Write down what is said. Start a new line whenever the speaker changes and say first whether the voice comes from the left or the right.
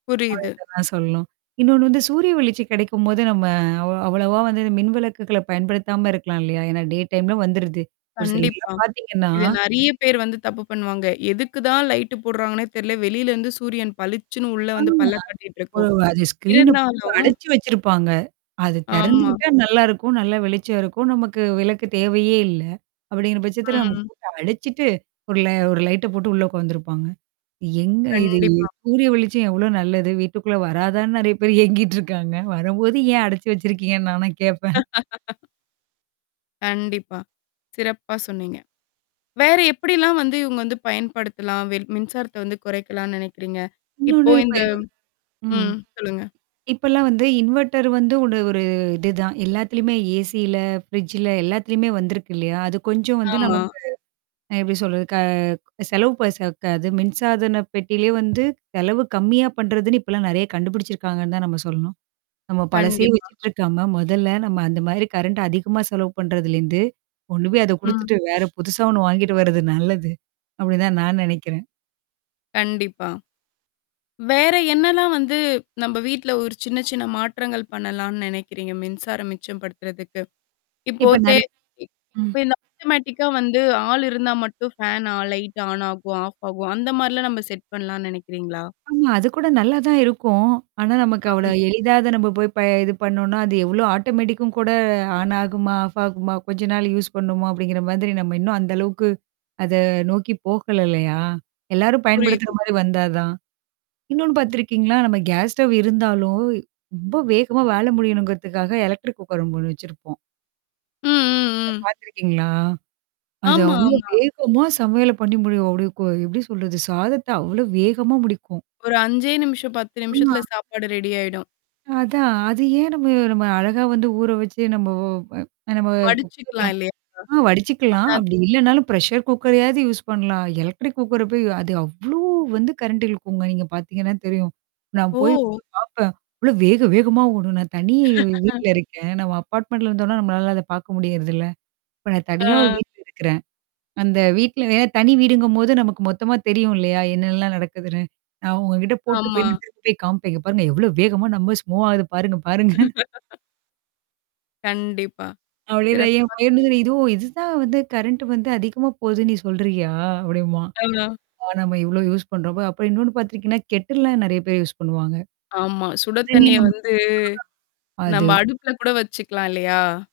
left: புரியுது.
right: [unintelligible] ஆ சொல்லும். இன்னொன்னு வந்து, சூரிய வெளிச்சம் கெடைக்கும்போது, நம்ம அவ் அவ்வளவா வந்து இந்த மின்விளக்குகள பயன்படுத்தாம இருக்கலாம் இல்லையா? ஏன்னா டே டைம்ல வந்துருது. ஒரு
left: கண்டிப்பா.
right: சிலர்லாம் பாத்தீங்கன்னா
left: இத நெறையா பேர் வந்து தப்பு பண்ணுவாங்க. எதுக்கு தான் லைட்டு போடுறாங்கன்னே தெரில. வெளிலருந்து சூரியன் பளிச்சுன்னு உள்ள வந்து
right: ஆமா.
left: பல்ல காட்டிட்டு
right: ஒரு
left: இருக்கும்.
right: அது ஸ்க்ரீனு போட்டு
left: இருந்தாலும்
right: அடச்சு வச்சிருப்பாங்க. அது தெறந்து
left: ஆமா.
right: விட்டா நல்லாருக்கும். நல்லா வெளிச்சம் இருக்கும். நமக்கு விளக்கு தேவையே இல்ல. அப்படிங்கிற பட்சத்தில நம்ம
left: ம்.
right: போட்டு அடைச்சுட்டு, ஒரு ல ஒரு லைட்ட போட்டு உள்ள உக்காந்துருப்பாங்க. எங்க இது
left: கண்டிப்பா.
right: சூரிய வெளிச்சம் எவ்ளோ நல்லது! வீட்டுக்குள்ள வராதான்னு நெறையா பேர் ஏங்கிட்டுருக்காங்க. வரும்போது ஏன் அடைச்சு வச்சிருக்கீங்கன்னு நாலாம் கேட்பேன்.
left: கண்டிப்பா, சிறப்பா சொன்னீங்க. வேற எப்படிலாம் வந்து இவுங்க வந்து பயன்படுத்தலாம், வெள் மின்சாரத்த வந்து குறைக்கலாம்னு நெனைக்கிறீங்க? இப்போ
right: இன்னொன்னு இப்ப
left: இந்த
right: இவ ம்.
left: ம். சொல்லுங்க.
right: இப்பல்லாம் வந்து, இன்வெர்ட்டர் வந்து உட ஒரு இதுதான். எல்லாத்துலயுமே ஏசில, ஃப்ரிட்ஜல, எல்லாத்துலயுமே வந்திருக்கு இல்லையா? அது கொஞ்சம் வந்து
left: ஆமா.
right: நமக்கு அ எப்டி சொல்றது. க செலவு ப சக்காது. மின்சாதன பெட்டியிலயே வந்து, செலவு கம்மியா பண்றதுன்னு இப்பலாம் நெறையா கண்டுபிடிச்சிருக்காங்கன்னு தான் நம்ம சொல்லணும். நம்ம பழசயே
left: கண்டிப்பா.
right: வச்சுட்டுருக்காம, மொதல்ல நம்ம அந்த மாதிரி கரண்ட் அதிகமா செலவு பண்றதுலேருந்து, கொண்டுபோய் அத
left: ம்.
right: குடுத்துட்டு வேற புதுசா 1 வாங்கிட்டு வரது நல்லது. அப்படிதான் நான் நெனைக்கிறேன்.
left: கண்டிப்பா. வேற என்னாலாம் வந்து நம்ப வீட்ல ஒரு சின்ன சின்ன மாற்றங்கள் பண்ணலான்னு நெனைக்கிறீங்க? மின்சாரம் மிச்சம் படுத்துறதுக்கு? இப்போ
right: இப்ப
left: தே
right: நெறையா ம்.
left: இப்ப இந்த ஆட்டோமேட்டிக்கா வந்து, ஆள் இருந்தா மட்டும் ஃபேன் ஆ லைட் ஆன் ஆகும், ஆஃப் ஆகும். அந்த மாரிலாம் நம்ப செட் பண்ணலான்னு நெனைக்கிறீங்களா?
right: ஆமா, அது கூட நல்லா தான் இருக்கும். ஆனா, நமக்கு அவ்ளோ
left: ம்.
right: எளிதா அத நம்ம போய் ப இது பண்ணோனா, அது எவ்வளோ ஆட்டோமேட்டிக்கும் கூட ஆன் ஆகுமா? ஆஃப் ஆகுமா? கொஞ்ச நாள் யூஸ் பண்ணணுமா? அப்படிங்கிற மாதிரி நம்ம இன்னும் அந்த அளவுக்கு அத நோக்கி போகல இல்லையா? எல்லாரும் பயன்படுத்துற
left: புரியுது.
right: மாரி வந்தாதான்? இன்னொன்னு பாத்திருக்கீங்களா? நம்ம கேஸ் ஸ்டவ் இருந்தாலும், ரொம்ப வேகமா வேல முடியணுங்கிறதுக்காக எலக்ட்ரிக் குக்கர் அங்க 1 வச்சிருப்போம்.
left: ம் ம் ம்.
right: பாத்துருக்கீங்களா? அது
left: ஆமா
right: அவ்ளோ
left: ஆமா.
right: வேகமா சமையல பண்ணி முடியும். அப்படிய கொ எப்படி சொல்றது? சாதத்த அவ்ளோ வேகமா முடிக்கும்.
left: ஒரு 5ஏ நிமிஷம், 10
right: ஆமா.
left: நிமிஷத்துல சாப்பாடு ரெடி ஆயிடும்.
right: அதான். அது ஏன் நம்ம நம்ம அழகா வந்து ஊற வச்சு நம்ப ஓ வ ஓ நம்ப குக்கர்ல
left: வடிச்சுக்கலாம் இல்லையா?
right: ஆ வடிச்சுக்கலாம்.
left: அதா
right: அப்படி இல்லன்னாலும் பிரஷர் குக்கரையாவது யூஸ் பண்ணலாம். எலக்ட்ரிக் குக்கர போய் அது அவ்ளோ வந்து கரண்டிழுக்கும்ங்க. நீங்க பாத்தீங்கன்னா தெரியும். நான் போய்
left: ஓ!
right: பாப்பேன். அவ்ளோ வேக வேகமா ஓடும் நான் தனி வீட்ல இருக்கேன். நம்ம அபார்ட்மெண்டட்ல இருந்தோம்ன்னா, நம்மளால அத பாக்க முடியறதில்ல. இப்ப நான்
left: ஆ.
right: தனியா ஒரு வீட்ல இருக்கிறேன். அந்த வீட்ல வேற தனி வீடுங்கும்போது நமக்கு மொத்தமா தெரியும் இல்லையா? என்னால்லாம் நடக்குதுன்னு? நான் அவுங்க கிட்ட போட்டு
left: ஆமா.
right: போய், நான் திரும்பி போய் காமிப்பேன் இங்க பாருங்க. எவ்வளோ வேகமா நம்ம ஸ் மூவ் ஆகுது! பாருங்க பாருங்க.
left: கண்டிப்பா.
right: அப்டின்னுவேன் என்
left: சிறப்பா
right: பையனும் கூட
left: சொன்னீங்க.
right: "ஓ! இதுவும் இதுதான் வந்து கரண்ட் வந்து அதிகமா போதுன்னு நீ சொல்றியா?" அப்படிம்பான்.
left: ஆ,
right: ஆ நம்ம இவ்ளோ யூஸ் பண்றோம்மா அப்புறம் இன்னொன்னு பாத்துருக்கீங்கன்னா, கெட்டில்லாம் நெறைய பேர் யூஸ் பண்ணுவாங்க.
left: ஆமா. சுட
right: சுடு தண்ணீ
left: தண்ணீய
right: நம்ம
left: வந்து
right: [unintelligible]
left: நம்ம
right: அது.
left: அடுப்புல கூட வச்சுக்கலாம் இல்லையா?